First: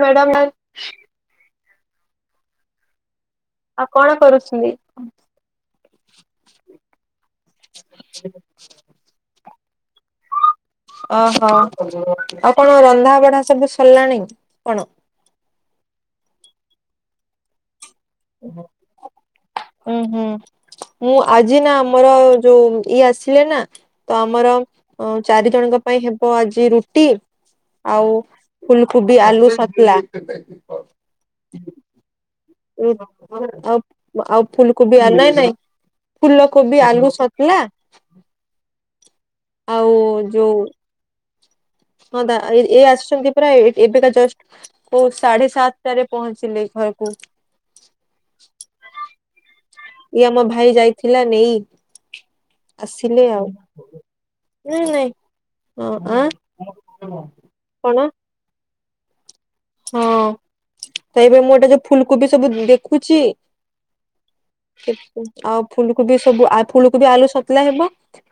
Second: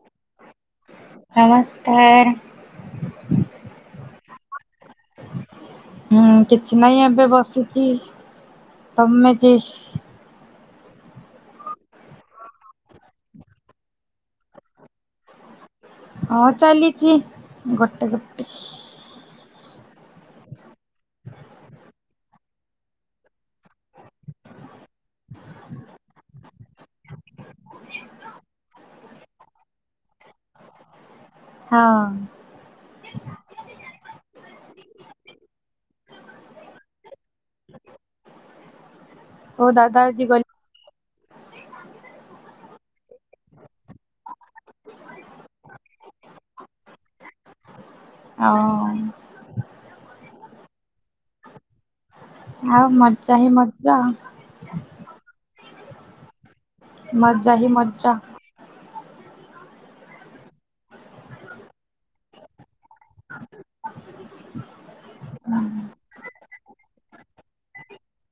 Madam ନମସ୍କାର ଆଉ କଣ କରୁଛନ୍ତି ହୁଁ କିଛି ନାହିଁ ଏବେ ବସିଛି ତମେ ଯେ ଓହୋ ଆଉ କଣ ରନ୍ଧା ବଢା ସବୁ ସରିଲାଣି କଣ ହଁ ଚାଲିଚି ଗୋଟେ ଗୋ ହୁଁ ହୁଁ। ମୁଁ ଆଜି ନା ଆମର ଯୋଉ ଇଏ ଆସିଲେ ନା। ତ ଆମର ଅଁ ଚାରି ଜଣଙ୍କ ପାଇଁ ହେବ ଆଜି ରୁଟି। ଆଉ ଫୁଲକୋବି ଆଲୁ ସତଲା। ହଁ। ଉ ଆଉ ଆଉ ଫୁଲକୋବି ଆ ନାଇଁ ନାଇଁ। ଫୁଲ କୋବି ଆଲୁ ସତଲା କୋଉ ଆଉ ଦାଦା ଆଜି ଗଲେ ଯୋଉ। ହଁ ଦା ଏ ଇଏ ଆସୁଛନ୍ତି ପୁରା ଏବେକା ଜଷ୍ଟ। କୋଉ ସାଢେ ସାତଟାରେ ପହଞ୍ଚିଲେ ଘରକୁ। ଆ ଅଁ। ଇଏ ଆମ ଭାଇ ଯାଇଥିଲା ନେଇ ଆଉ ଆସିଲେ ମଜା ଆଉ। ହିଁ ମଜା ନା ନାଇଁ। ମଜା ହି କଣ ମଜା। ହଁ ତ ଏବେ ମୁଁ ଏଇଟା ଯୋଉ ଫୁଲକୋବି ସବୁ ଦେଖୁଛି। ଆଉ ଫୁଲକୋବି ସବୁ ଆ ଫୁଲକୋବି ଆଳୁ ସତଲା ହେବ।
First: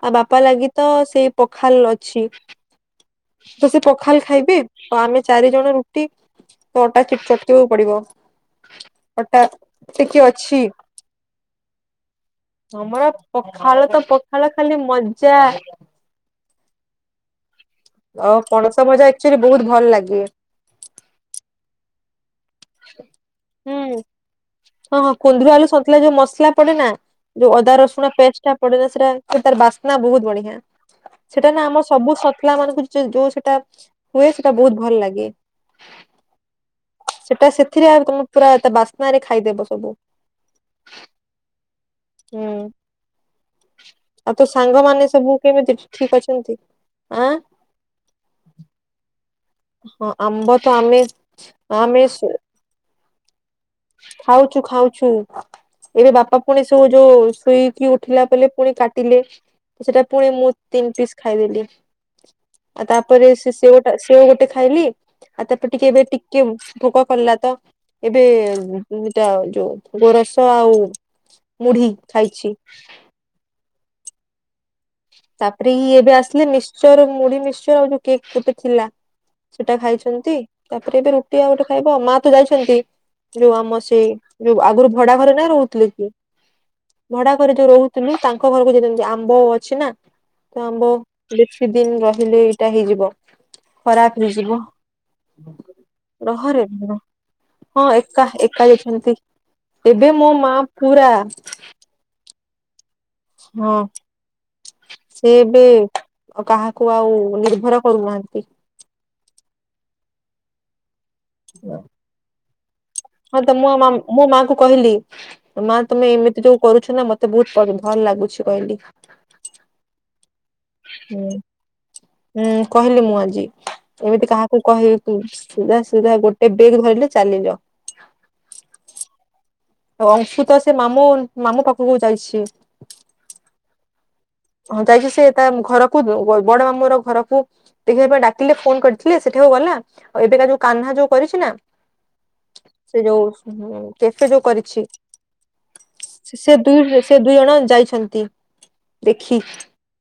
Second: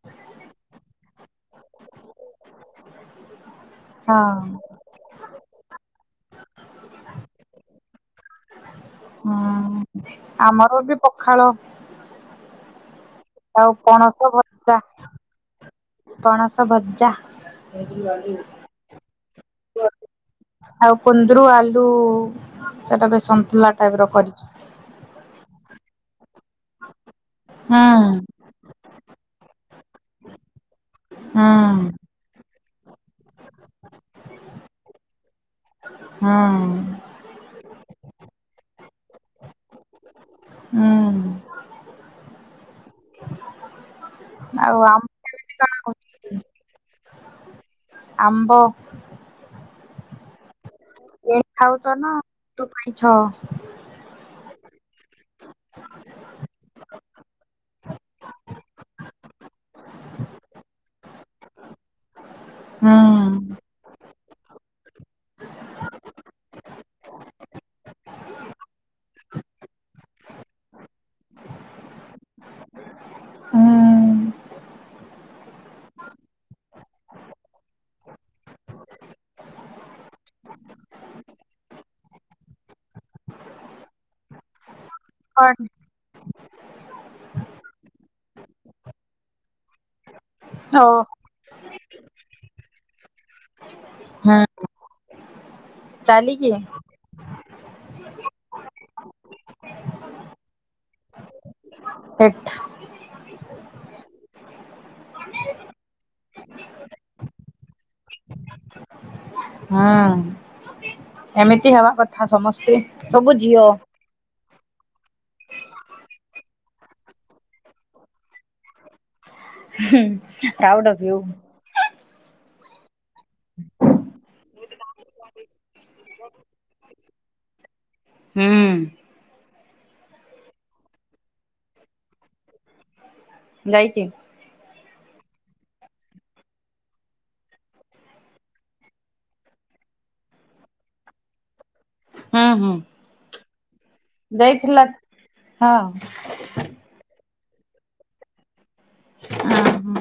ଆଉ ବାପା ଲାଗି ତ ସେଇ ପଖାଲ୍ ଅଛି। ତ ସେ ପଖାଲ୍ ହଁ। ଖାଇବେ ତ ଆମେ ଚାରି ଜଣ ରୁଟି। ତ ଅଟା ଚଟକିବାକୁ ପଡିବ ଅଟା ହୁଁ ଟିକେ ଅଛି ଆମର ବି ପଖାଳ ଅମରା। ଆଉ ପଖାଳ ତ ପଣସ ପଖାଳ ଭଜା। ଖାଲି ମଜା। ପଣସ ଭଜ୍ଜା। ଅ ପଣସ ଭଜା ଆକ୍ଚୁଆଲି ବହୁତ ଭଲ ଲାଗେ। ଆଉ କୁନ୍ଦୁରୁ ଆଲୁ। ସେଟା ବି ସନ୍ତୁଳା ହୁଁ ଟାଇପ ର କରିଛି। ହଁ ହଁ କୁନ୍ଦରି ଆଳୁ ସନ୍ତଲା ଯୋଉ ମସଲା ପଡେ ନା। ଯୋଉ ଅଦା ହୁଁ ରସୁଣ ପେସଟ୍ ଟା ପଡିଲେ ସେଟା ତାର ବାସ୍ନା ବହୁତ ବଢିଆ। ହୁଁ ସେଟା ନା ଆମ ସବୁ ସତଲା ମାନଙ୍କୁ ଯୁ ଯୋଉ ସେଟା ହୁଏ ସେଟା ବହୁତ ଭଲ ଲାଗେ। ହଁ। ସେଟା ସେଥିରେ ଆଉ [unintelligible] ପୁରା ତା ବାସ୍ନ ରେ ଖାଇଦେବ ସବୁ। ହୁଁ ହୁଁ। ଆଉ ତୋ ଆମ ସାଙ୍ଗମାନେ ସବୁ କଣ କେମିତି ଠିକ କରୁଛନ୍ତି? ଅଛନ୍ତି ଆଁ। ଆମ୍ବ। ହଁ ଆମ୍ବ ତ ଆମେ ଖାଉଚ ଆମେ ନା ତୁ ପାଇଁ ଛ। ଖାଉଚୁ ଖାଉଛୁ। ଏବେ ବାପା ପୁଣି ସୋ ଯୋଉ ଶୋଇକି ଉଠିଲା ବେଲେ ପୁଣି କାଟିଲେ। ସେଟା ପୁଣି ମୁଁ ତିନି ପିସ୍ ଖାଇଦେଲି। ଆଉ ହୁଁ ତାପରେ ସେ ସେଓଟା ସେଓ ଗୋଟେ ଖାଇଲି। ଆ ତାପରେ ଟିକିଏ ଏବେ ଟିକିଏ ଭୋକ କଲା ତ ଏବେ ତିନିଟା ଆଉ ଯୋଉ ଗୋରସ ଆଉ ମୁଢି ଖାଇଛି। ହୁଁ ତାପରେ ଇ ଏବେ ଆସିଲେ ମିଶ୍ଚର ମୁଢି ମିଶ୍ଚର ଆଉ ଯୋଉ କେକ୍ ଗୋଟେ ଥିଲା। ସେଟା ଖାଇଛନ୍ତି ତାପରେ ଏବେ ରୁଟି ଆଉ ଗୋଟେ ଖାଇବ ମା ତ ଯାଇଛନ୍ତି। ଯୋଉ ଆମ ସେଇ ଯୋଉ ଆଗୁରୁ ଭଡା ଘରେ ନାଇଁ ରହୁଥିଲେ କି। ଭଡା ଘରେ ଯୋଉ ରହୁଥିଲୁ ତାଙ୍କ ଘରକୁ ଯାଇଚନ୍ତି ଆମ୍ବ ଓ ଅଛି ନା। ତ ଓ ଆମ୍ବ ବେଶୀ ଦିନ୍ ରହିଲେ ଏଇଟା ହେଇଯିବ ଖରାପ ହୁଁ ହେଇଯିବ। ଚାଲିକି ରହରେ ପୁଅ। ହଁ ଏକା ଏକା ଯାଇଛନ୍ତି ଏବେ ମୋ ମା ପୁରା। ଏଠ। ହଁ। ସେ ଏବେ କାହାକୁ ଆଉ ନିର୍ଭର କରୁନାହାନ୍ତି। ହଁ ଏମିତି ହେବା କଥା ସମସ୍ତେ। ସବୁ ହଁ ତ ଝିଅ ମୋ ମାମୁଁ ମୋ ମା କୁ କହିଲି ମା ତମେ ଏମିତି ଯୋଉ କରୁଛ ନା ମତେ ବୋହୁତ ଭଲ ଲାଗୁଛି କହିଲି। ହୁଁ ପ୍ରାଉଡ ଅଫ୍ ୟୁ। ହୁଁ ହୁଁ କହିଲି ମୁଁ ଆଜି ଏମିତି କାହାକୁ କହି ତୁ ସୁଭା ସୁଭା ଗୋଟେ ବେଗ୍ କୁ ଧରିଲେ ଚାଲିଲ। ହୁଁ। ଅଂଶୁ ତ ସେ ମାମୁଁ ମାମୁଁ ପାଖକୁ ଯାଇଛି। ଯାଇଚି। ହଁ ଯାଇଛି ସେ ତା ଘରକୁ ବଡ ମାମୁଁ ର ଘରକୁ ଟିକେ ଏବେ ଡାକିଲେ ଫୋନ କରିଥିଲେ ସେଠାକୁ ଗଲା ଆଉ ଏବେକା ଯୋଉ କହ୍ନା ଯୋଉ କରିଛି ନା ହୁଁ ହୁଁ ସେ ଯୋଉ କେତେ ଯୋଉ କରିଛି। ଯାଇଥିଲା ହଁ ସେ ଦୁଇ ସେ ଦୁଇ ଜଣ ଯାଇଛନ୍ତି। ଦେଖି ହୁଁ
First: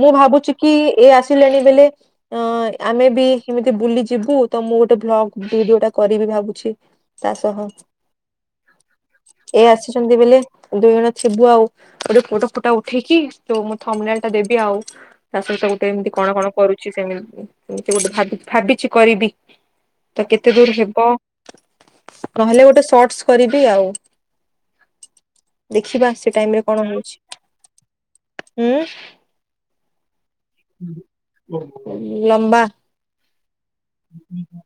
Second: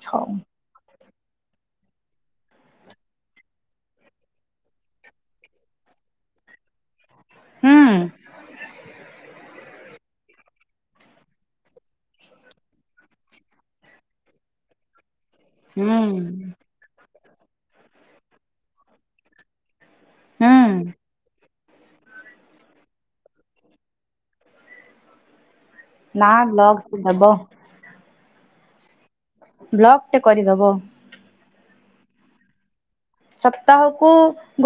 ମୁଁ ହଉ ଭାବୁଚି କି ଏ ଆସିଲେଣି ବେଲେ ଅ ଆମେ ବି କେମିତି ବୁଲି ଯିବୁ ତ ମୁଁ ଗୋଟେ ଭ୍ଲଗ ଭିଡିଓ ଟା କରିବି ଭାବୁଛି। ତା ସହ। ହୁଁ ଏ ଆସିଛନ୍ତି ବେଲେ ଦୁଇ ଜଣ ଥିବୁ ଆଉ। ଗୋଟେ ପୋଟ ଫୁଟା ଉଠେଇକି ଯୋ ମୁଁ ଥମନାଲ ଟା ଦେବି ଆଉ ତା ସହିତ ଗୋଟେ ହୁଁ ଏମିତି କଣ କଣ କରୁ ଛି ସେମିତି ଗୋଟେ ଭାବି ଭାବିଛି କରିବି ତ କେତେ ହୁଁ ଦୂର ହେବ ନହେଲେ ଗୋଟେ ସଟସ କରିବି ଆଉ ଦେଖିବା ନା ସେ ଟାଇମରେ ବ୍ଲଗ ଦବ ଉଁ। ବ୍ଲକ ଟେ କରିଦବ। ଲମ୍ବା। ସପ୍ତାହକୁ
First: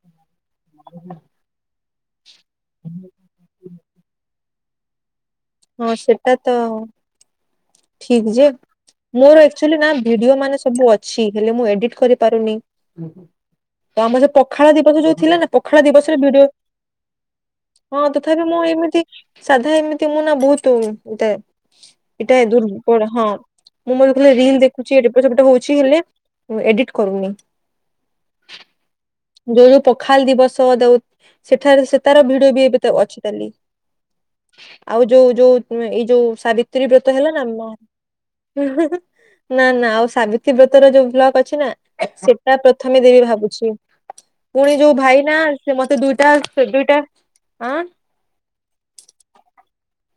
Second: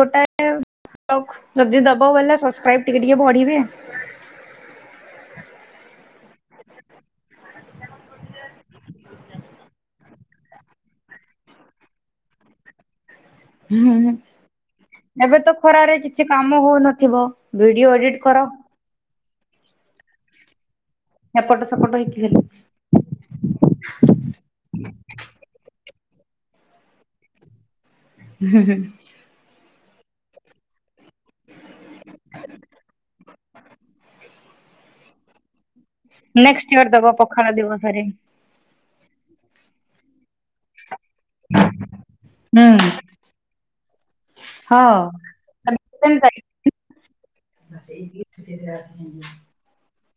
ଗୋଟାଏ ଯଦି ଦବ ବୋଇଲେ ଟାଇପ୍ ଟିକେ ଟିକେ ପଢିବେ। ହଁ ସେଟା ତ ଠିକ ଯେ ମୋର ଏକଚୁଲି ନା ଭିଡିଓ ମାନେ ସବୁ ଅଛି ହେଲେ ମୁଁ ଏଡିଟ କରିପାରୁନି। ତ ହୁଁ ଆମର ସେ ପଖାଳ ଦିବସ ଯୋଉ ଏବେ ଥିଲା ନା ତ ପଖାଳ ଖରାରେ ଦିବସରେ କିଛି ଭିଡିଓ କାମ ହଉନଥିବ ଭିଡିଓ ହଁ ଏଡିଟ କର। ତଥାପି ମୁଁ ଏମିତି ସାଧା ଏମିତି ମୁଁ ନା ବୋହୁତ ଦେ ଏପଟ ସେପଟ ହେଇକି ହେଲେ ଏଟା ଦୂର୍ବଳ ହଁ। ମୁଁ ମୋର ଥିଲା ରିଲ୍ ଦେଖୁଛି ଏପଟ ସେପଟ ହଉଛି ହେଲେ ଏଡିଟ କରୁନି। ହୁଁ ହୁଁ ଯୋଉ ଯୋଉ ପଖାଲ ଦିବସ ଦଉ। ସେଠାରେ ସେ ତାର ଭିଡ ବି ଏବେ ଅଛି ତାଲି ଆଉ ଯୋଉ ଯୋଉ ଏଇ ଯୋଉ ନେକ୍ସଟ ଇୟର ସାବିତ୍ରୀ ଦବ ବ୍ରତ ହେଲା ନା ପଖାଳ ଦିବସରେ। ନା ନା ଆଉ ସାବିତ୍ରୀ ବ୍ରତ ର ଯୋଉ ବ୍ଲଗ। ଅଛି ନା ସେଟା ହୁଁ ହଁ। ପ୍ରଥମେ ଦେବି ଭାବୁଛି। ପୁଣି ଯୋଉ ଭାଇ ନା ସେ ମତେ ଦୁଇଟା ଦୁଇଟା ଆଁ। ଗି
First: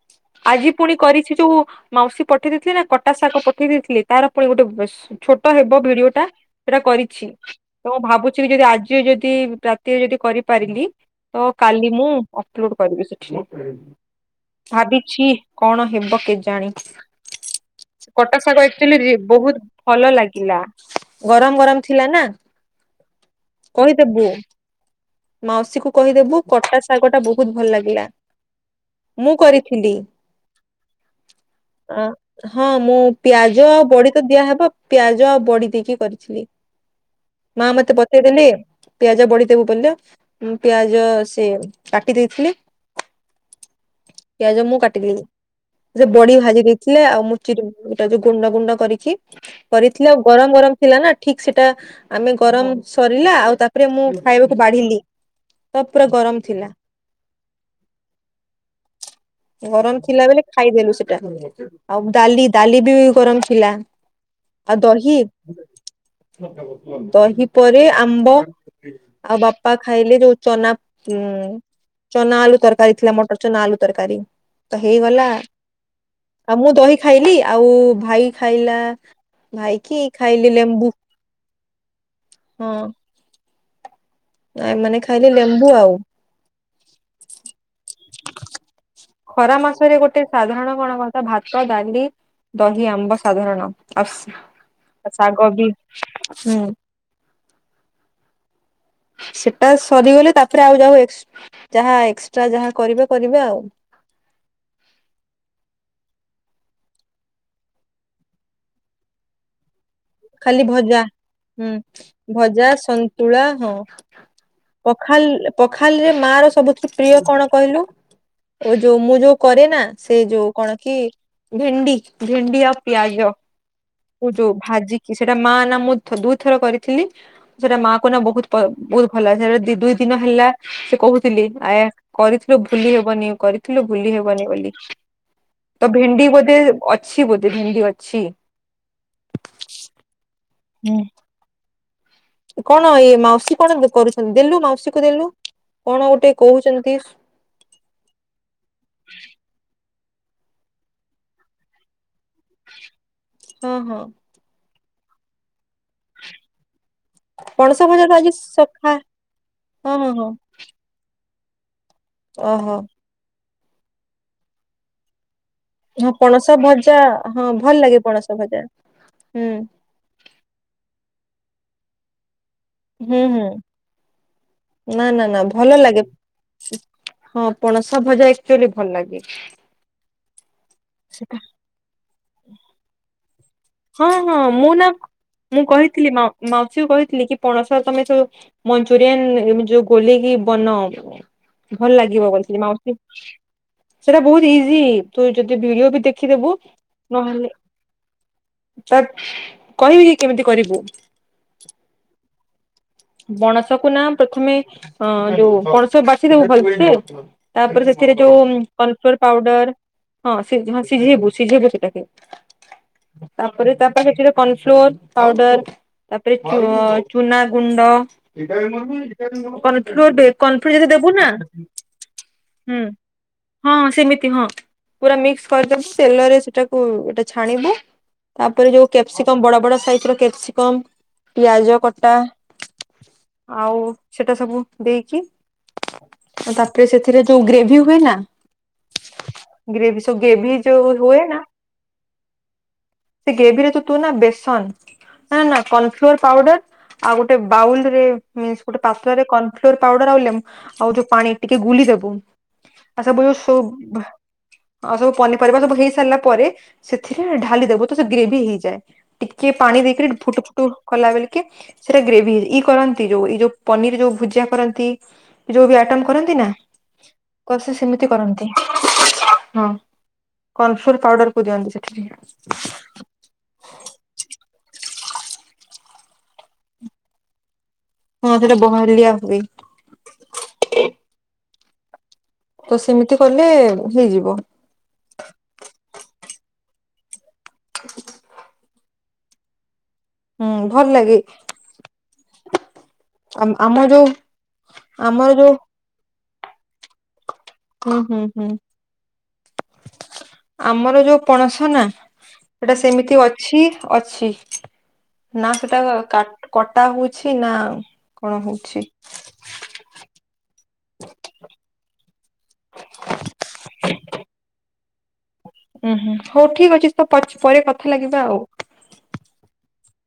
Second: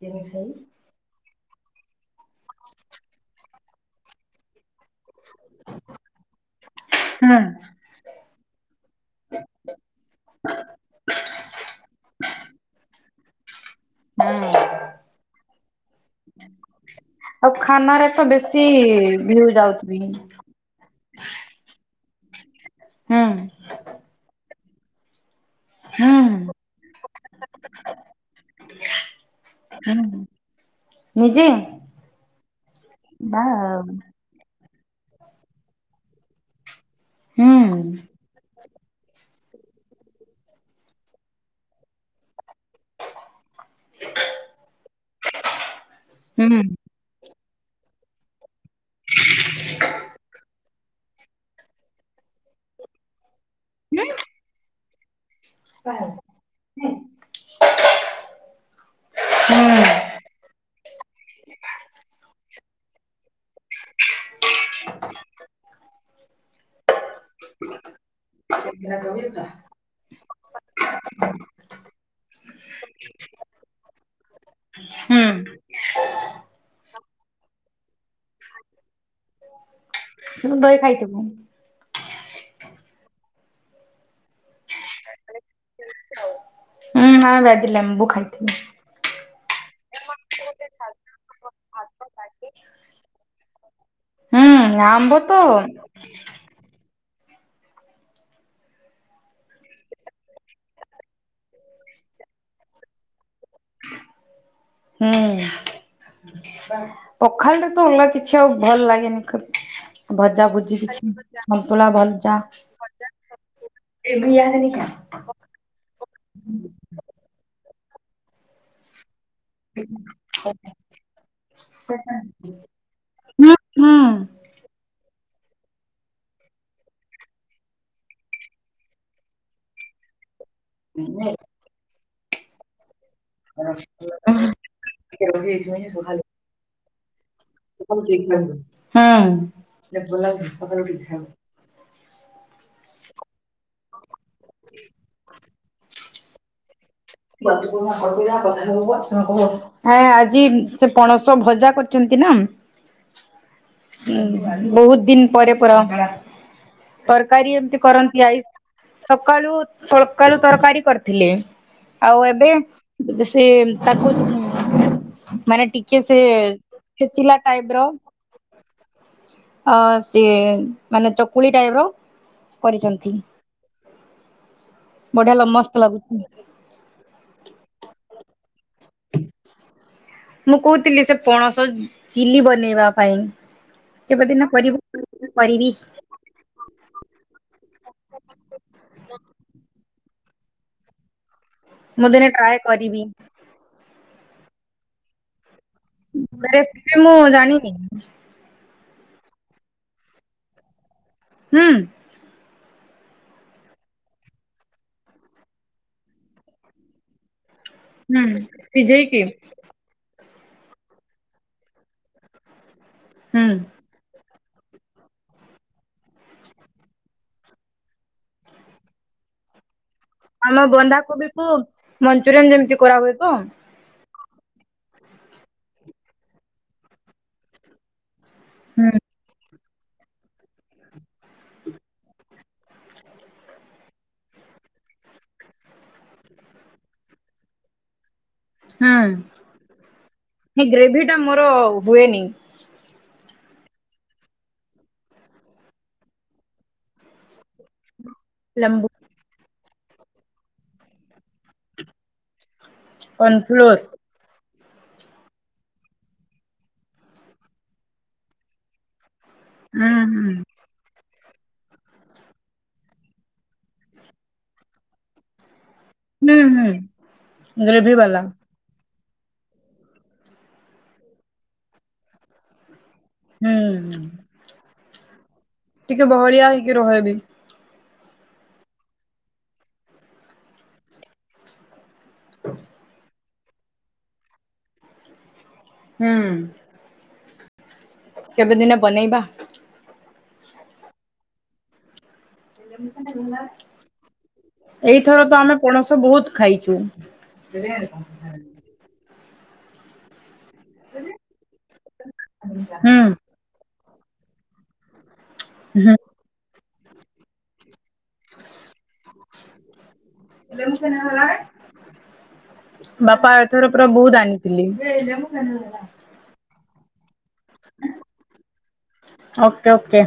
ଦେ ନ ଖାଇ। ଆଜି ପୁଣି କରିଛି ଯୋଉ ମାଉସୀ ପଠେଇ ଦେଇେଇଥିଲେ ନା କଟା ଶାଗ ପଠେଇ ଦେଇଥିଲଥିଲେ ତାର ପୁଣି ଗୋଟେ। ଛୋଟ ହେବ ଭିଡିଓ ଟା ସେଟା କରିଛି। ହୁଁ, ତ ମୁଁ ଭାବୁଛି କି ଯଦି ଆଜି ଯଦି ରାତିରେ ଯଦି କରିପାରିଲି। ତ କାଲି ମୁଁ ଅପଲୋଡ କରିବି ସେଠ। ହୁଁ। କି କଣ ହେବ କେଜାଣି। ଆଉ ଖାନାରେ ତ କଟକ ବେଶୀ ଶାଗ ଏଥିଲୁ ଯେ ଭିଉ ବହୁତ ଯାଉଥିବି। ଭଲ ଲାଗେ। ହେଲା ଗରମ ଗରମ ଥିଲା ନା ହୁଁ କହିଦେବୁ। ମାଉସୀକୁୁ ହୁଁ କହିଦେବୁ କଟା ଶାଗ ଟା ବହୁତ ଭଲ ଲାଗିଲା। ମୁଁ କରିଥିଲି। ନିଜେ ଅ ହଁ ମୁଁ ପିଆଜ ବାଉ ଆଉ ବଡି। ତ ଦିଆହେବ ପିଆଜ ଆଉ ବଡି ଦେଇକି କରିଥିଲି ହୁଁ ମା ହୁଁ ମତେ ବତେଇଦେଲେ। ପିଆଜ ବଢିଦବୁ ପିଲ ପିଆଜ ସେ କାଟି ଦେଇଥିଲେି। ପିଆଜ ମୁଁ କାଟିଦି ସେ ବଢି ହୁଁ ଭାଜି ଦେଇଥିଲ। ଥିଲେ ଆଉ ମୁଚି ଯୋଉ ଗୁଣ୍ଡ ଗୁଣ୍ଡ କରିକି କରିଥିଲେ ଆଉ ଗରମ ଗରମ। ଥିଲା ନା ଠିକ ସେଟା ଆମେ ଗରମ ସରିଲା ଆଉ ତାପରେ ମୁଁ ଖାଇବାକୁ ବାଢିଲି। ତ ପୁରା ଗରମ ଥିଲା। ଗରମ ଥିଲା ବେଳେ। ଖାଇଦେଲୁ ସେଟା ଆଉ ଡାଲି ଡାଲି ବି ଗରମ ଥିଲା। ଆଉ ଦହି ଦହି ପରେ ଆମ୍ବ। ଆଉ ବାପା ଖାଇଲେ ଯୋଉ ଚନା ଉ ଚନା ଆଲୁ ତରକାରୀ ଥିଲା ମଟର ଚନା ଆଲୁ ତରକାରୀ ତ ହେଇଗଲା। ହୁଁ ଆଉ ମୁଁ ଦହି ଖାଇଲି ଆଉ ଭାଇ ଖାଇଲା। ଭାଇ କି ଖାଇଲେ ତୁ ଦହି ଲେମ୍ବୁ ଖାଇଥିବୁ। ହଁ। ନାଇଁ ମାନେ ଖାଇଲେ ଲେମ୍ବୁ ଆଉ। ହଁ ବାଜି ଲେମ୍ବୁ ଖାଇଥିଲି। ଖରା ମାସରେ ଗୋଟେ ସାଧାରଣ କଣ କଥା ଭାତ ଡାଲି। ଦହି ଆମ୍ବ ସାଧାରଣ ଆଉ। ହୁଁ ଆମ୍ବ ତ। ଶାଗ ବି ହୁଁ। ସେଟା ସରିଗଲେ ତାପରେ ଆଉ ଯା ଯାହା ଏକ୍ସଟ୍ରା ଯାହା କରିବେ କରିବେ ଆଉ। ହୁଁ। ପଖାଳରେ ତ ଅଗା କିଛି ଆଉ ଭଲ ଲାଗେନି। ଭଜା ଖାଲି ଭୁଜି କିଛି ଭଜା ହୁଁ ସନ୍ତୁଳା ଭଜା ସନ୍ତୁଳା ହଁ। ହୁଁ ପଖାଲ ପଖାଲରେ ମା ର ସବୁଠୁ ପ୍ରିୟ କଣ କହିଲୁ ଓ ଯୋଉ ମୁଁ ଯୋଉ। କରେ ନା ସେ ଯୋଉ କଣ କି ଭେଣ୍ଡି ଭେଣ୍ଡି ଆଉ ପିଆଜ। ଯୋଉ ଭାଜିକି ସେଇଟା ମା ନା ମୁଥ ଦୁଇଥର କରିଥିଲି। ସେଇଟା ମା କ ନା ବହୁତ ବହୁତ ଭଲ ସେଟା ଦୁଇ ଦିନ ହେଲା। ସେ କହୁଥିଲି ଆା କରିଥିଲୁ ଭୁଲି ହେବନି। କରିଥିଲୁ ଭୁଲି ହେବନି ବୋଲି ତ ଭେଣ୍ଡି ବୋଧେ ଅଛି ବୋଧେ। ସଳୁ ଅଛି ଠିକ ଲାଗିବୁ ଲାଗ ସକାଳୁ ଠିକ୍ ହୁଁ ଲାଗିବ [unintelligible] କଣ ଇଏ ମାଉସୀ କଣ କରୁଛନ୍ତି ଦେଲୁ ମାଉସୀ କ ଦେଲୁ କଣ ଗୋଟେ କହୁଛନ୍ତି। ପ୍ରଣ ଯା କଥା ହେବ ଆ କଣ। ହଁ ଆଜି ସେ ପଣସ ଭଜା କରିଛନ୍ତି ନା। ହଁ ହଁ ହୁଁ ବହୁତ ଦିନ ପରେ ପ। ତରକାରୀ ଏମତି ପଣସ ଭଜା ଟା କରନ୍ତି ଆଜି ଆଇ ସଖା ସକାଳୁ ହଁ ହଁ ହଁ ସକାଳୁ ତରକାରୀ କରିଥିଲେ। ଆଉ ଏବେ ଓହୋ ସେ ତାକୁ ମାନେ ଟି କି ହଁ ସେ ପଣସ ଭଜା ସେଚିଲା ହଁ ଭଲ ଟାଇପ ର ଲାଗେ ପଣସ ଭଜା ହୁଁ ଅ ସିଏ ମାନେ ଚକୁଳି ଟାଇପ ର କରିଛନ୍ତି। ହୁଁ ହୁଁ ନା ନା ବଢିଆ ନା ଲ ମସ୍ତ ଭଲ ଲାଗେ ଲାଗୁଛି। ହଁ ପଣସ ଭଜାଏଚୁଆଲି ଭଲ ଲାଗେ। ମୁଁ କହୁଥିଲି ସେ ସେଟା ପଣସ ଚିଲି ବନେଇବା ପାଇଁ। କେବେଦିନ କରିବ କରିବି ଥିଲ ମା ମାଉସୀ କହିଥିଲେ କି ପଣସର ତମେ ସବୁ ମଞ୍ଚୁରିଆନ ଯୋଉ ଗୋଲିକି ବନା ଭଲ ମୁଁ ଦିନେ ଲାଗିବ ଟ୍ରାଏ କଥିଲ ମାଉସୀ କରିବି। ସେଟା ବହୁତ ଇଜି ତୁ ଯଦି ଭିଡିଓ ବି ଦେଖିଦେବୁ [unintelligible] ରେ ମୁଁ ଜାଣିନି। ତ କହିବି କି କେମିତି କରିବୁ। ହୁଁ। ବଣସ କ ନା ପ୍ରଥମେ ଅ ଯୋଉ ପଣସ ବାସି ଦେବୁ ଭଲ ସେ ତାପରେ ସେଥିରେ ହୁଁ ଯୋଉ କର୍ଣଫ୍ଲୋର ସିଝେଇକି ପାଉଡର ହଁ ସି ହଁ ସିଝେଇବୁ ସିଝେଇବୁ ସେଟାକେ ହୁଁ। ତାପରେ ତାପ [unintelligible] କର୍ଣଫ୍ଲୋର ପାଉଡର ତାପରେ ଚ ଚୁନା ଗୁଣ୍ଡ କନ୍ଫ୍ଲାର୍ ଆମ ବନ୍ଧାକୋବି କୁ ମଞ୍ଚୁରିଆନ ଯେମିତି ହୁଁ କରା ହୁଏ ତ। ହଁ ସେମିତି ହଁ ପୁରା ମିକ୍ସ କରିଦବୁ ତେଲରେ ସେଟାକୁଟା ଛାଣିବୁ ତାପରେ ହୁଁ ଯୋଉ କ୍ୟାପ୍ସିକମ ବଡ ବଡ ସାଇଜ ର କ୍ୟାପ୍ସିକମ ପିଆଜ କଟା ଆଉ ସେଟା ସବୁ ଦେଇକି ତାପରେ ସେଥିରେ ଯୋଉ ଗ୍ରେଭି ହୁଏ ନା ହୁଁ। ଗ୍ରେଭି ସ ଗ୍ରେଭି ସେ ଯୋ ଟା ହୁଏ ମୋର ନା ହୁଏନି ସେ ଗ୍ରେଭିରେ ତ ତୁ ନା ବେସନ ନା ନା କର୍ନଫ୍ଲୋର ପାଉଡର ଆଉ ଗୋଟେ ବାଉଲରେ ମି ଗୋଟେ ଲେମ୍ବୁ ପାତ୍ର ରେ ଫ୍ଲୋଉର ପାଉଡର ଆଉ ଲେ ଆଉ ଯୋଉ ପାଣି ଟିକେ ଗୁଲି ଦେବୁ ଆସା ବ ସ କର୍ଣଫ୍ଲୋର ଆଉ ସବୁ ପନିପରିବା ସବୁ ହେଇ ସାରିଲା ପରେ ସେଥିରେ ଢାଲି ଦବୁ ତ ସେ ଗ୍ରେଭି ହେଇଯାଏ। ଟିକେ ପାଣି ହୁଁ ଦେଇକରି ହୁଁ। ଫୁଟ ଫୁଟ କଲା ବେଲିକ ସେଇଟା ଗ୍ରେଭି ଇ କରନ୍ତି ଯୋଉ ଇ ଯୋଉ ପନିର ଯୋଉ ଭୁଜିା କରନ୍ତି ଯୋଉ ବି ଆଇଟମ କରନ୍ତି ହୁଁ ନା ହୁଁ କର ସେ ଗ୍ରେଭି ସେମିତି ବାଲା କରନ୍ତି। ହଁ କନଫଲ ପାଉଡରକୁ ଦିଅନ୍ତି ସେଥିରେ। ହୁଁ ଟିକେ ବହଳିଆ ହେଇକି ରହେବି। ହଁ ସେଟା ବହଲିଆ ହୁଏ। ତ ସେମିତି କଲେ ହେଇଯିବ। ହୁଁ। ହ କେବେଦିନେ ବନେଇବା। ହୁଁ ଭଲ ଲାଗେ। ଆମ ଆମ ଯୋଉ ଏଇଥର ଆମର ତ ଯୋଉ ଆମେ ପଣସ ବହୁତ ଖାଇଛୁ। ହୁଁ ହୁଁ ହୁଁ। ଆମର ଯୋଉ ପଣସ ନା ସେଟା ହୁଁ ସେମିତି ଅଛି ଅଛି। ନା ସେଟା ହୁଁ। କାଟ କଟା ହଉଛି ନା କଣ ହଉଛି। [unintelligible] ବାପା ଏଥର ପୁରା ବହୁତ ଆନିଥିଲେ। ହୁଁ ହୁଁ, ହଉ ଠିକ ଅଛି, ତ ପରେ କଥା ଲାଗିବା ଆଉ। Okay okay.